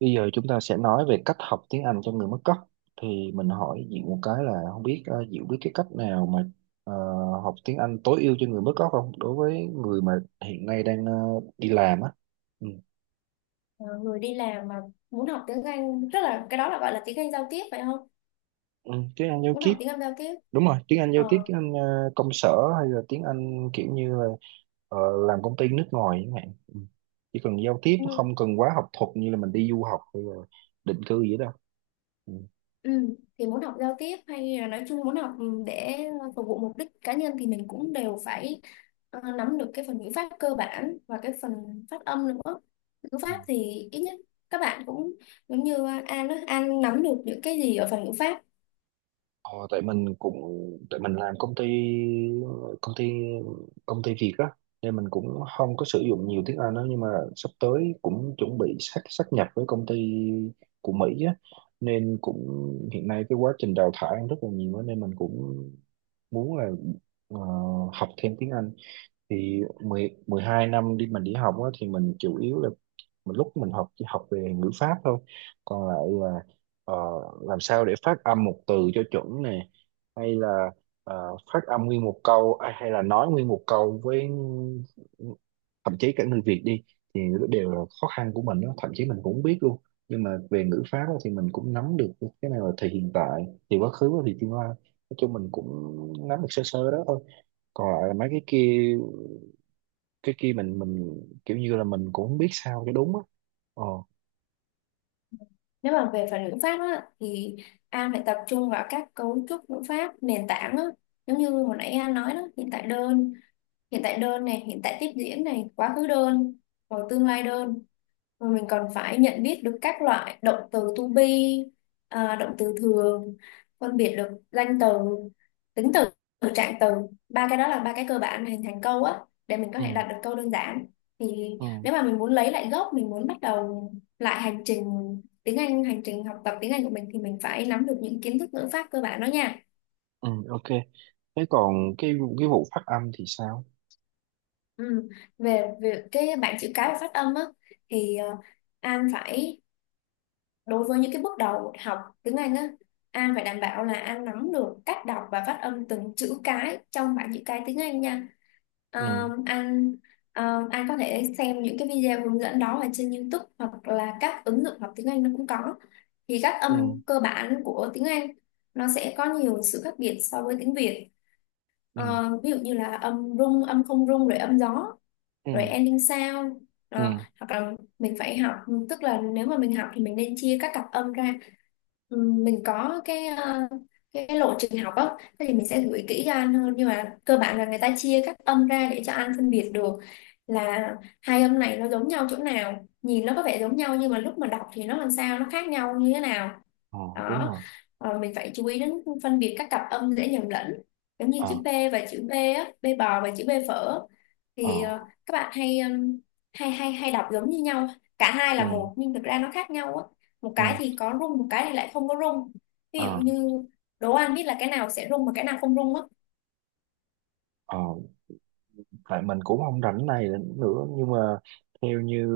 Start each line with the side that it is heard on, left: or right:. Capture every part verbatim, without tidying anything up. right: Bây giờ chúng ta sẽ nói về cách học tiếng Anh cho người mất gốc. Thì mình hỏi Diệu một cái là không biết ờ, Diệu biết cái cách nào mà ờ, học tiếng Anh tối ưu cho người mất gốc không? Đối với người mà hiện nay đang ờ, đi làm á. Ừ.
left: Ờ, Người đi làm mà muốn học tiếng Anh, tức là cái đó là gọi là tiếng Anh giao tiếp phải không?
right: Ừ, tiếng Anh giao
left: Muốn
right: tiếp,
left: học tiếng Anh giao tiếp.
right: đúng rồi, tiếng Anh giao tiếp,
left: ờ,
right: tiếng Anh ờ, công sở hay là tiếng Anh kiểu như là ờ, làm công ty nước ngoài chẳng hạn. Ừ. Chỉ cần giao tiếp
left: ừ,
right: không cần quá học thuật như là mình đi du học hay là định cư gì đó.
left: ừ. Thì muốn học giao tiếp hay là nói chung muốn học, ừ, để phục vụ mục đích cá nhân thì mình cũng đều phải, ờ, nắm được cái phần ngữ pháp cơ bản và cái phần phát âm nữa. Ngữ
right: Ừ.
left: pháp thì ít nhất các bạn cũng giống như An đó, An nắm được những cái gì ở phần ngữ pháp?
right: Ờ, tại mình cũng tại mình làm công ty công ty công ty Việt á, nên mình cũng không có sử dụng nhiều tiếng Anh đó, nhưng mà sắp tới cũng chuẩn bị sát sát nhập với công ty của Mỹ á, nên cũng hiện nay cái quá trình đào thải rất là nhiều á, nên mình cũng muốn là ờ, học thêm tiếng Anh. Thì mười mười hai năm đi mình đi học á, thì mình chủ yếu là mình lúc mình học chỉ học về ngữ pháp thôi, còn lại là ờ, làm sao để phát âm một từ cho chuẩn nè, hay là ờ, phát âm nguyên một câu à, hay là nói nguyên một câu với thậm chí cả người Việt đi, thì nó đều là khó khăn của mình đó. Thậm chí mình cũng không biết luôn, nhưng mà về ngữ pháp á, thì mình cũng nắm được cái này là thì hiện tại, thì quá khứ và thì tương lai. Nói chung mình cũng nắm được sơ sơ đó thôi, còn lại là mấy cái kia. Cái kia mình mình kiểu như là mình cũng không biết sao cho đúng á. ờ
left: Nếu mà về phần ngữ pháp á, thì An phải tập trung vào các cấu trúc ngữ pháp nền tảng á. Giống như hồi nãy An nói đó, hiện tại đơn, hiện tại đơn này, hiện tại tiếp diễn này, quá khứ đơn, rồi tương lai đơn, rồi mình còn phải nhận biết được các loại động từ to be à, động từ thường, phân biệt được danh từ, tính từ, trạng từ. Ba cái đó là ba cái cơ bản để hình thành câu á, để mình có
right: ừ
left: thể đặt được câu đơn giản. Thì
right: ừ
left: nếu mà mình muốn lấy lại gốc, mình muốn bắt đầu lại hành trình tiếng Anh hành trình học tập tiếng Anh của mình, thì mình phải nắm được những kiến thức ngữ pháp cơ bản đó nha.
right: ừ ok. Thế còn cái cái vụ phát âm thì sao?
left: Ừ. Về, về cái bảng chữ cái và phát âm á, thì ờ, An phải, đối với những cái bước đầu học tiếng Anh á, An phải đảm bảo là An nắm được cách đọc và phát âm từng chữ cái trong bảng chữ cái tiếng Anh nha. Ờ,
right: ừ
left: An ờ, An có thể xem những cái video hướng dẫn đó ở trên YouTube hoặc là các ứng dụng học tiếng Anh nó cũng có. Thì các
right: ừ
left: âm cơ bản của tiếng Anh nó sẽ có nhiều sự khác biệt so với tiếng Việt.
right: ừ
left: Ờ, ví dụ như là âm rung, âm không rung, rồi âm gió,
right: ừ
left: rồi ending sound
right: ừ
left: đó. Hoặc là mình phải học, tức là nếu mà mình học thì mình nên chia các cặp âm ra. Ừm, mình có cái, ờ, cái lộ trình học á, thế thì mình sẽ gửi kỹ cho anh hơn, nhưng mà cơ bản là người ta chia các âm ra để cho anh phân biệt được là hai âm này nó giống nhau chỗ nào, nhìn nó có vẻ giống nhau nhưng mà lúc mà đọc thì nó làm sao, nó khác nhau như thế nào
right: ờ Đúng
left: đó.
right: rồi.
left: Ờ, mình phải chú ý đến phân biệt các cặp âm dễ nhầm lẫn, giống như
right: ờ
left: chữ P và chữ B á, B bò và chữ B phở.
right: ờ
left: Thì ờ, các bạn hay ừm, hay hay hay đọc giống như nhau, cả hai
right: ừ
left: là một, nhưng thực ra nó khác nhau á, một
right: ừ
left: cái thì có rung, một cái thì lại không có rung. Ví dụ
right: ờ
left: như, đố An biết là cái nào sẽ rung và cái nào không rung á?
right: ờ Tại mình cũng không rảnh này nữa, nhưng mà theo như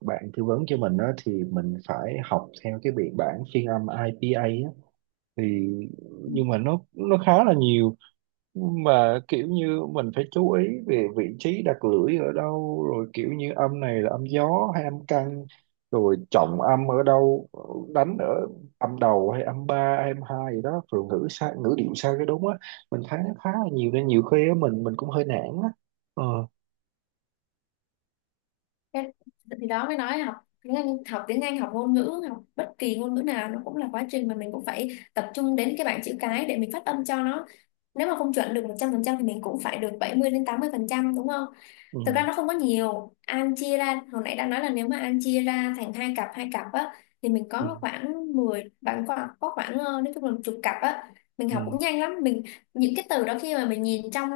right: bạn tư vấn cho mình đó thì mình phải học theo cái biên bản phiên âm ai pi ây á, thì
left: Ừ.
right: nhưng mà nó nó khá là nhiều, mà kiểu như mình phải chú ý về vị trí đặt lưỡi ở đâu, rồi kiểu như âm này là âm gió hay âm căng, rồi trọng âm ở đâu, đánh ở âm đầu hay âm ba hay âm hai gì đó, rồi ngữ sai ngữ điệu sai cái đúng á. Mình thấy nó khá là nhiều nên nhiều khi á, mình mình cũng hơi nản á. ờ
left: Thế thì đó mới nói là học tiếng Anh, học tiếng Anh học ngôn ngữ, học bất kỳ ngôn ngữ nào, nó cũng là quá trình mà mình cũng phải tập trung đến cái bảng chữ cái để mình phát âm cho nó, nếu mà không chuẩn được một trăm phần trăm thì mình cũng phải được bảy mươi đến tám mươi phần trăm đúng không?
right: ừ
left: Thực ra nó không có nhiều. An chia ra, hồi nãy đã nói là nếu mà An chia ra thành hai cặp, hai cặp á, thì mình
right: ừ
left: có khoảng mười, bạn có, có khoảng, ờ, nói chung là một chục cặp á. Mình học
right: ừ
left: cũng nhanh lắm. Mình những cái từ đó khi mà mình nhìn trong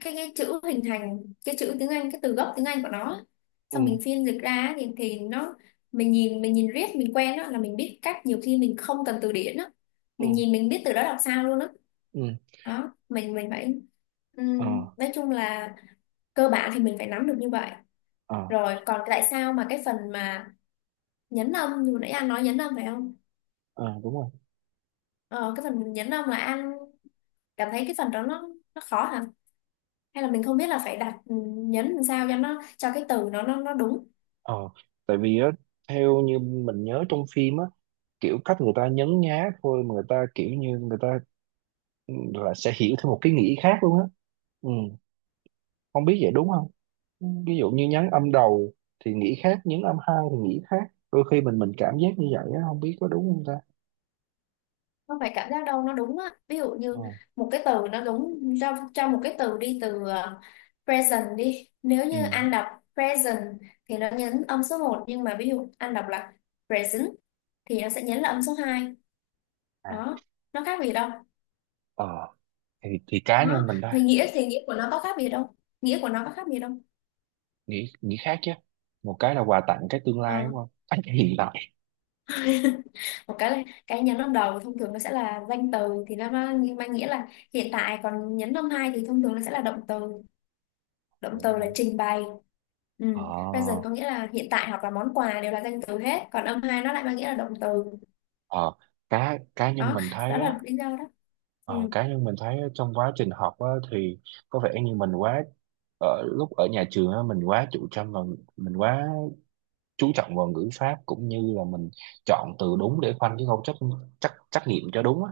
left: cái cái chữ hình thành, cái chữ tiếng Anh, cái từ gốc tiếng Anh của nó á,
right: ừ
left: xong mình phiên dịch ra á, thì thì nó, mình nhìn mình nhìn riết mình quen á, là mình biết cách, nhiều khi mình không cần từ điển á,
right: ừ
left: mình nhìn mình biết từ đó đọc sao luôn á.
right: ừ
left: Đó, mình mình phải
right: ờ
left: ừm, nói chung là cơ bản thì mình phải nắm được như vậy.
right: ờ
left: Rồi còn tại sao mà cái phần mà nhấn âm, như nãy anh nói nhấn âm phải không?
right: ờ, đúng rồi.
left: Ờ, cái phần nhấn âm là anh cảm thấy cái phần đó nó nó khó hả, hay là mình không biết là phải đặt ừm, nhấn làm sao cho nó, cho cái từ nó nó nó đúng?
right: ờ Tại vì á, theo như mình nhớ trong phim á, kiểu cách người ta nhấn nhá thôi mà người ta kiểu như người ta là sẽ hiểu theo một cái nghĩa khác luôn á. Ừ. Không biết vậy đúng không? Ừ. Ví dụ như nhấn âm đầu thì nghĩ khác, nhấn âm hai thì nghĩ khác. Đôi khi mình mình cảm giác như vậy á, không biết có đúng không ta.
left: Không phải cảm giác đâu, nó đúng á. Ví dụ như
right: Ừ.
left: một cái từ nó đúng, cho cho một cái từ đi, từ ờ, present đi, nếu
right: Ừ.
left: như anh đọc present thì nó nhấn âm số một, nhưng mà ví dụ anh đọc là present thì nó sẽ nhấn là âm số hai.
right: À.
left: Đó, nó khác gì đâu.
right: ờ thì thì cá
left: Nó
right: nhân mình thôi
left: về nghĩa thì nghĩa của nó có khác gì đâu, nghĩa của nó có khác gì đâu
right: nghĩ nghĩ khác chứ. Một cái là quà tặng, cái tương lai
left: Ờ.
right: đúng không? À, cái hiện tại.
left: Một cái là cái nhấn âm đầu thông thường nó sẽ là danh từ, thì nó mang mang nghĩa là hiện tại, còn nhấn âm hai thì thông thường nó sẽ là động từ, động
right: Đúng
left: từ là
right: rồi.
left: trình bày. Ừ.
right: ờ
left: Present có nghĩa là hiện tại hoặc là món quà, đều là danh từ hết, còn âm hai nó lại mang nghĩa là động từ.
right: ờ cá Cá nhân
left: Đó,
right: mình
left: đó
right: thấy á.
left: là lý do đó.
right: Ờ,
left: Ừ.
right: cá nhân mình thấy trong quá trình học á, thì có vẻ như mình quá ở lúc ở nhà trường á, mình quá chủ trương và mình quá chú trọng vào ngữ pháp, cũng như là mình chọn từ đúng để khoanh chứ không trắc trắc trắc nghiệm cho đúng á,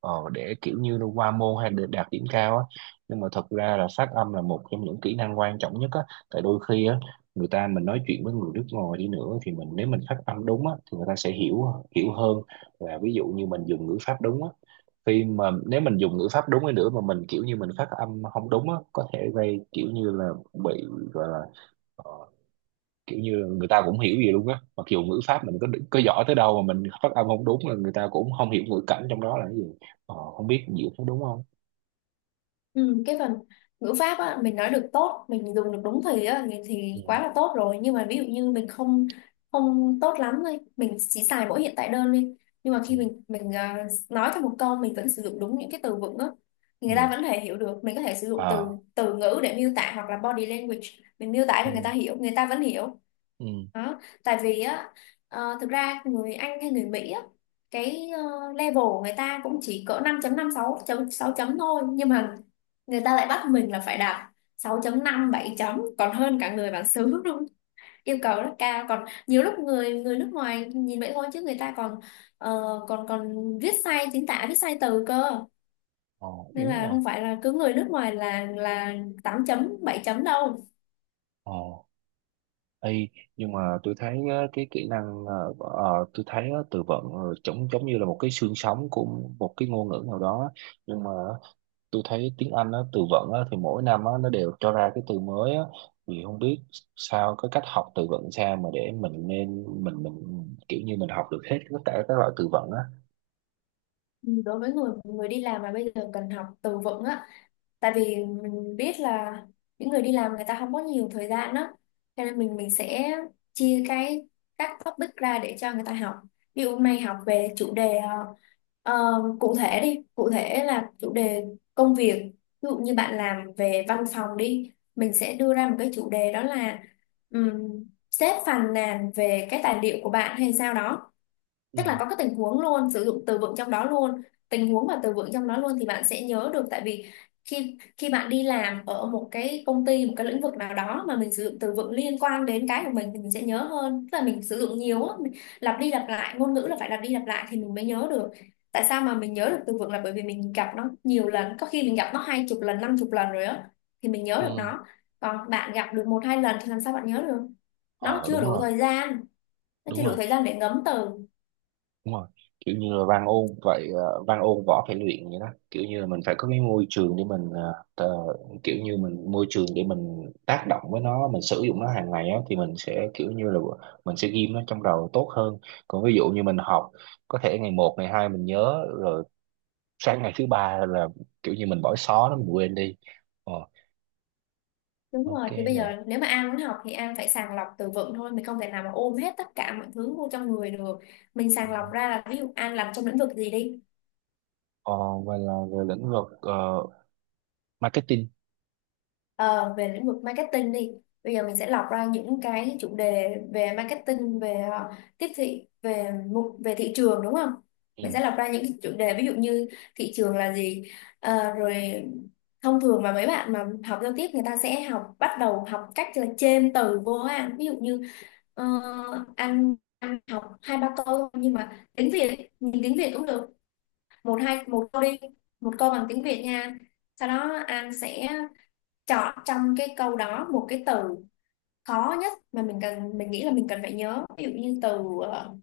right: ờ, để kiểu như là qua môn hay để đạt điểm cao á. Nhưng mà thật ra là phát âm là một trong những kỹ năng quan trọng nhất á. Tại đôi khi á, người ta mình nói chuyện với người nước ngoài đi nữa thì mình, nếu mình phát âm đúng á thì người ta sẽ hiểu, hiểu hơn là ví dụ như mình dùng ngữ pháp đúng á. Khi mà nếu mình dùng ngữ pháp đúng đi nữa mà mình kiểu như mình phát âm không đúng á, có thể gây kiểu như là bị gọi là ờ, kiểu như là người ta cũng hiểu gì luôn á. Mặc dù ngữ pháp mình có có giỏi tới đâu mà mình phát âm không đúng là người ta cũng không hiểu ngữ cảnh trong đó là cái gì. Ờ, không biết diễn có đúng không?
left: Ừ. Cái phần ngữ pháp á, mình nói được tốt, mình dùng được đúng thì á, thì
right: ừ
left: quá là tốt rồi. Nhưng mà ví dụ như mình không, không tốt lắm thôi, mình chỉ xài mỗi hiện tại đơn đi, nhưng mà
right: ừ
left: khi mình mình à, nói theo một câu mình vẫn sử dụng đúng những cái từ vựng á, thì người
right: ừ
left: ta vẫn thể hiểu được. Mình có thể sử dụng từ,
right: à
left: từ ngữ để miêu tả hoặc là body language, mình miêu tả cho người ta
right: ừ
left: hiểu, người ta vẫn hiểu.
right: ừ
left: Đó. Tại vì á, ờ, thực ra người Anh hay người Mỹ á, cái ờ, level của người ta cũng chỉ cỡ năm chấm năm, sáu chấm sáu chấm thôi, nhưng mà người ta lại bắt mình là phải đạt sáu chấm năm, bảy chấm, còn hơn cả người bản xứ luôn. Yêu cầu rất cao, còn nhiều lúc người người nước ngoài nhìn vậy thôi chứ người ta còn ờ, còn còn viết sai chính tả, viết sai từ cơ,
right: ờ,
left: nên
right: đúng
left: là
right: rồi.
left: không phải là cứ người nước ngoài là là tám chấm, bảy chấm đâu.
right: ờ Ê, nhưng mà tôi thấy á, cái kỹ năng ờ, ờ, tôi thấy á, từ vựng ờ, giống giống như là một cái xương sống của một cái ngôn ngữ nào đó. Nhưng mà tôi thấy tiếng Anh á, từ vựng á, thì mỗi năm á, nó đều cho ra cái từ mới á. Thì không biết sao cái cách học từ vựng sao mà để mình nên mình mình kiểu như mình học được hết tất cả các loại từ vựng á.
left: Ừ, đối với người người đi làm mà bây giờ cần học từ vựng á, tại vì mình biết là những người đi làm người ta không có nhiều thời gian đó, cho nên mình mình sẽ chia cái, các topic ra để cho người ta học. Ví dụ mày học về chủ đề ờ, ờ, cụ thể đi, cụ thể là chủ đề công việc. Ví dụ như bạn làm về văn phòng đi, mình sẽ đưa ra một cái chủ đề đó là um, sếp phàn nàn về cái tài liệu của bạn hay sao đó.
right: ừ
left: Tức là có cái tình huống luôn, sử dụng từ vựng trong đó luôn, tình huống và từ vựng trong đó luôn, thì bạn sẽ nhớ được. Tại vì khi khi bạn đi làm ở một cái công ty, một cái lĩnh vực nào đó mà mình sử dụng từ vựng liên quan đến cái của mình thì mình sẽ nhớ hơn, tức là mình sử dụng nhiều á, mình lặp đi lặp lại. Ngôn ngữ là phải lặp đi lặp lại thì mình mới nhớ được. Tại sao mà mình nhớ được từ vựng, là bởi vì mình gặp nó nhiều lần, có khi mình gặp nó hai chục lần, năm chục lần rồi á, thì mình nhớ
right: ừ
left: được nó. Còn bạn gặp được một hai lần thì làm sao bạn nhớ được? Nó
right: ờ
left: chưa
right: Đúng
left: đủ
right: rồi,
left: thời gian, nó chưa
right: đúng
left: đủ
right: rồi,
left: thời gian để ngấm từ.
right: đúng rồi, kiểu như là văn ôn vậy. Ờ, văn ôn võ phải luyện vậy đó, kiểu như là mình phải có cái môi trường để mình ờ, tờ- kiểu như mình môi trường để mình tác động với nó, mình sử dụng nó hàng ngày á, thì mình sẽ kiểu như là mình sẽ ghim nó trong đầu tốt hơn. Còn ví dụ như mình học, có thể ngày một ngày hai mình nhớ rồi, sang ngày thứ ba là kiểu như mình bỏ xó nó mình quên đi. ờ,
left: Đúng
right: ok.
left: rồi, thì bây
right: Nè.
left: giờ nếu mà An muốn học thì An phải sàng lọc từ vựng thôi, mình không thể nào mà ôm hết tất cả mọi thứ vô trong người được. Mình sàng lọc ra là ví dụ An làm trong lĩnh vực gì đi,
right: Ờ, và là về lĩnh vực ờ, marketing.
left: ờ, về lĩnh vực marketing đi. Bây giờ mình sẽ lọc ra những cái chủ đề về marketing, về ờ, tiếp thị, về mục, về thị trường đúng không?
right: ừ,
left: Mình sẽ lọc ra những cái chủ đề ví dụ như thị trường là gì. Ờ, rồi thông thường mà mấy bạn mà học giao tiếp người ta sẽ học, bắt đầu học cách là chêm từ vô á An. Ví dụ như ờ, anh, anh học hai ba câu nhưng mà tiếng Việt, nhìn tiếng Việt cũng được, một hai một câu đi, một câu bằng tiếng Việt nha, sau đó anh sẽ chọn trong cái câu đó một cái từ khó nhất mà mình cần, mình nghĩ là mình cần phải nhớ. Ví dụ như từ ờ,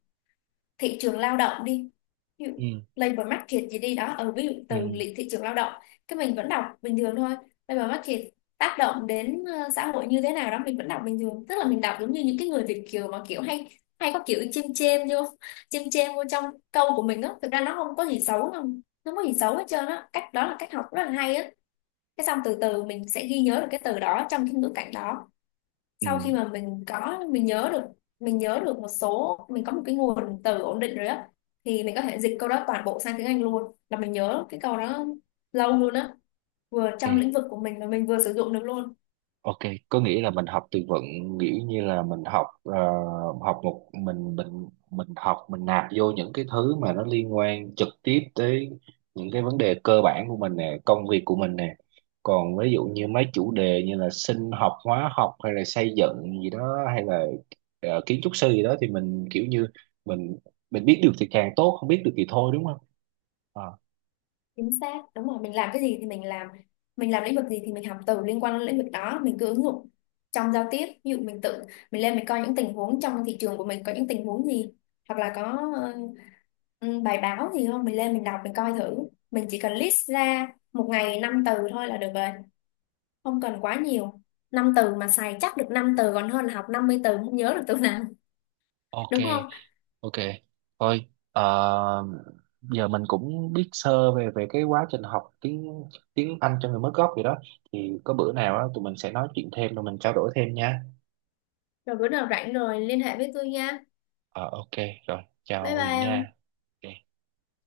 left: thị trường lao động đi, ví dụ
right: ừ,
left: labor market gì đi đó, ở ví dụ từ
right: ừ,
left: lý- thị trường lao động, cái mình vẫn đọc bình thường thôi, labor market tác động đến ờ, xã hội như thế nào đó, mình vẫn đọc bình thường, tức là mình đọc giống như những cái người Việt kiều mà kiểu hay, hay có kiểu chêm chêm vô, chêm chêm vô trong câu của mình á. Thực ra nó không có gì xấu không, nó không có gì xấu hết trơn á, cách đó là cách học rất là hay á. Cái xong từ từ mình sẽ ghi nhớ được cái từ đó trong cái ngữ cảnh đó.
right: ừ.
left: Sau khi
right: ừ,
left: mà mình có mình nhớ được, mình nhớ được một số, mình có một cái nguồn từ ổn định rồi á, thì mình có thể dịch câu đó toàn bộ sang tiếng Anh luôn, là mình nhớ cái câu đó lâu luôn á, vừa trong
right: ok.
left: lĩnh vực của mình mà mình vừa sử dụng được luôn.
right: Ok, có nghĩa là mình học từ vựng, nghĩa như là mình học ờ, học một mình mình mình học mình nạp vô những cái thứ mà nó liên quan trực tiếp tới những cái vấn đề cơ bản của mình nè, công việc của mình nè. Còn ví dụ như mấy chủ đề như là sinh học, hóa học hay là xây dựng gì đó hay là ờ, kiến trúc sư gì đó thì mình kiểu như mình mình biết được thì càng tốt, không biết được thì thôi đúng không? Ờ,
left: Chính xác, đúng rồi, mình làm cái gì thì mình làm, mình làm lĩnh vực gì thì mình học từ liên quan đến lĩnh vực đó, mình cứ ứng dụng trong giao tiếp. Ví dụ mình tự mình lên mình coi những tình huống trong thị trường của mình, có những tình huống gì hoặc là có, Ừ, bài báo thì không, mình lên mình đọc mình coi thử, mình chỉ cần list ra một ngày năm từ thôi là được rồi, không cần quá nhiều. Năm từ mà xài chắc được năm từ còn hơn là học năm mươi từ không nhớ được từ nào,
right: ok.
left: đúng không?
right: Ok, thôi ờ, giờ mình cũng biết sơ về về cái quá trình học tiếng tiếng Anh cho người mới gốc vậy đó. Thì có bữa nào á tụi mình sẽ nói chuyện thêm rồi mình trao đổi thêm nha.
left: Rồi bữa nào rảnh rồi liên hệ với tôi nha,
right: Ờ ok, rồi chào
left: bye
right: Huyền
left: bye.
right: nha. Ok.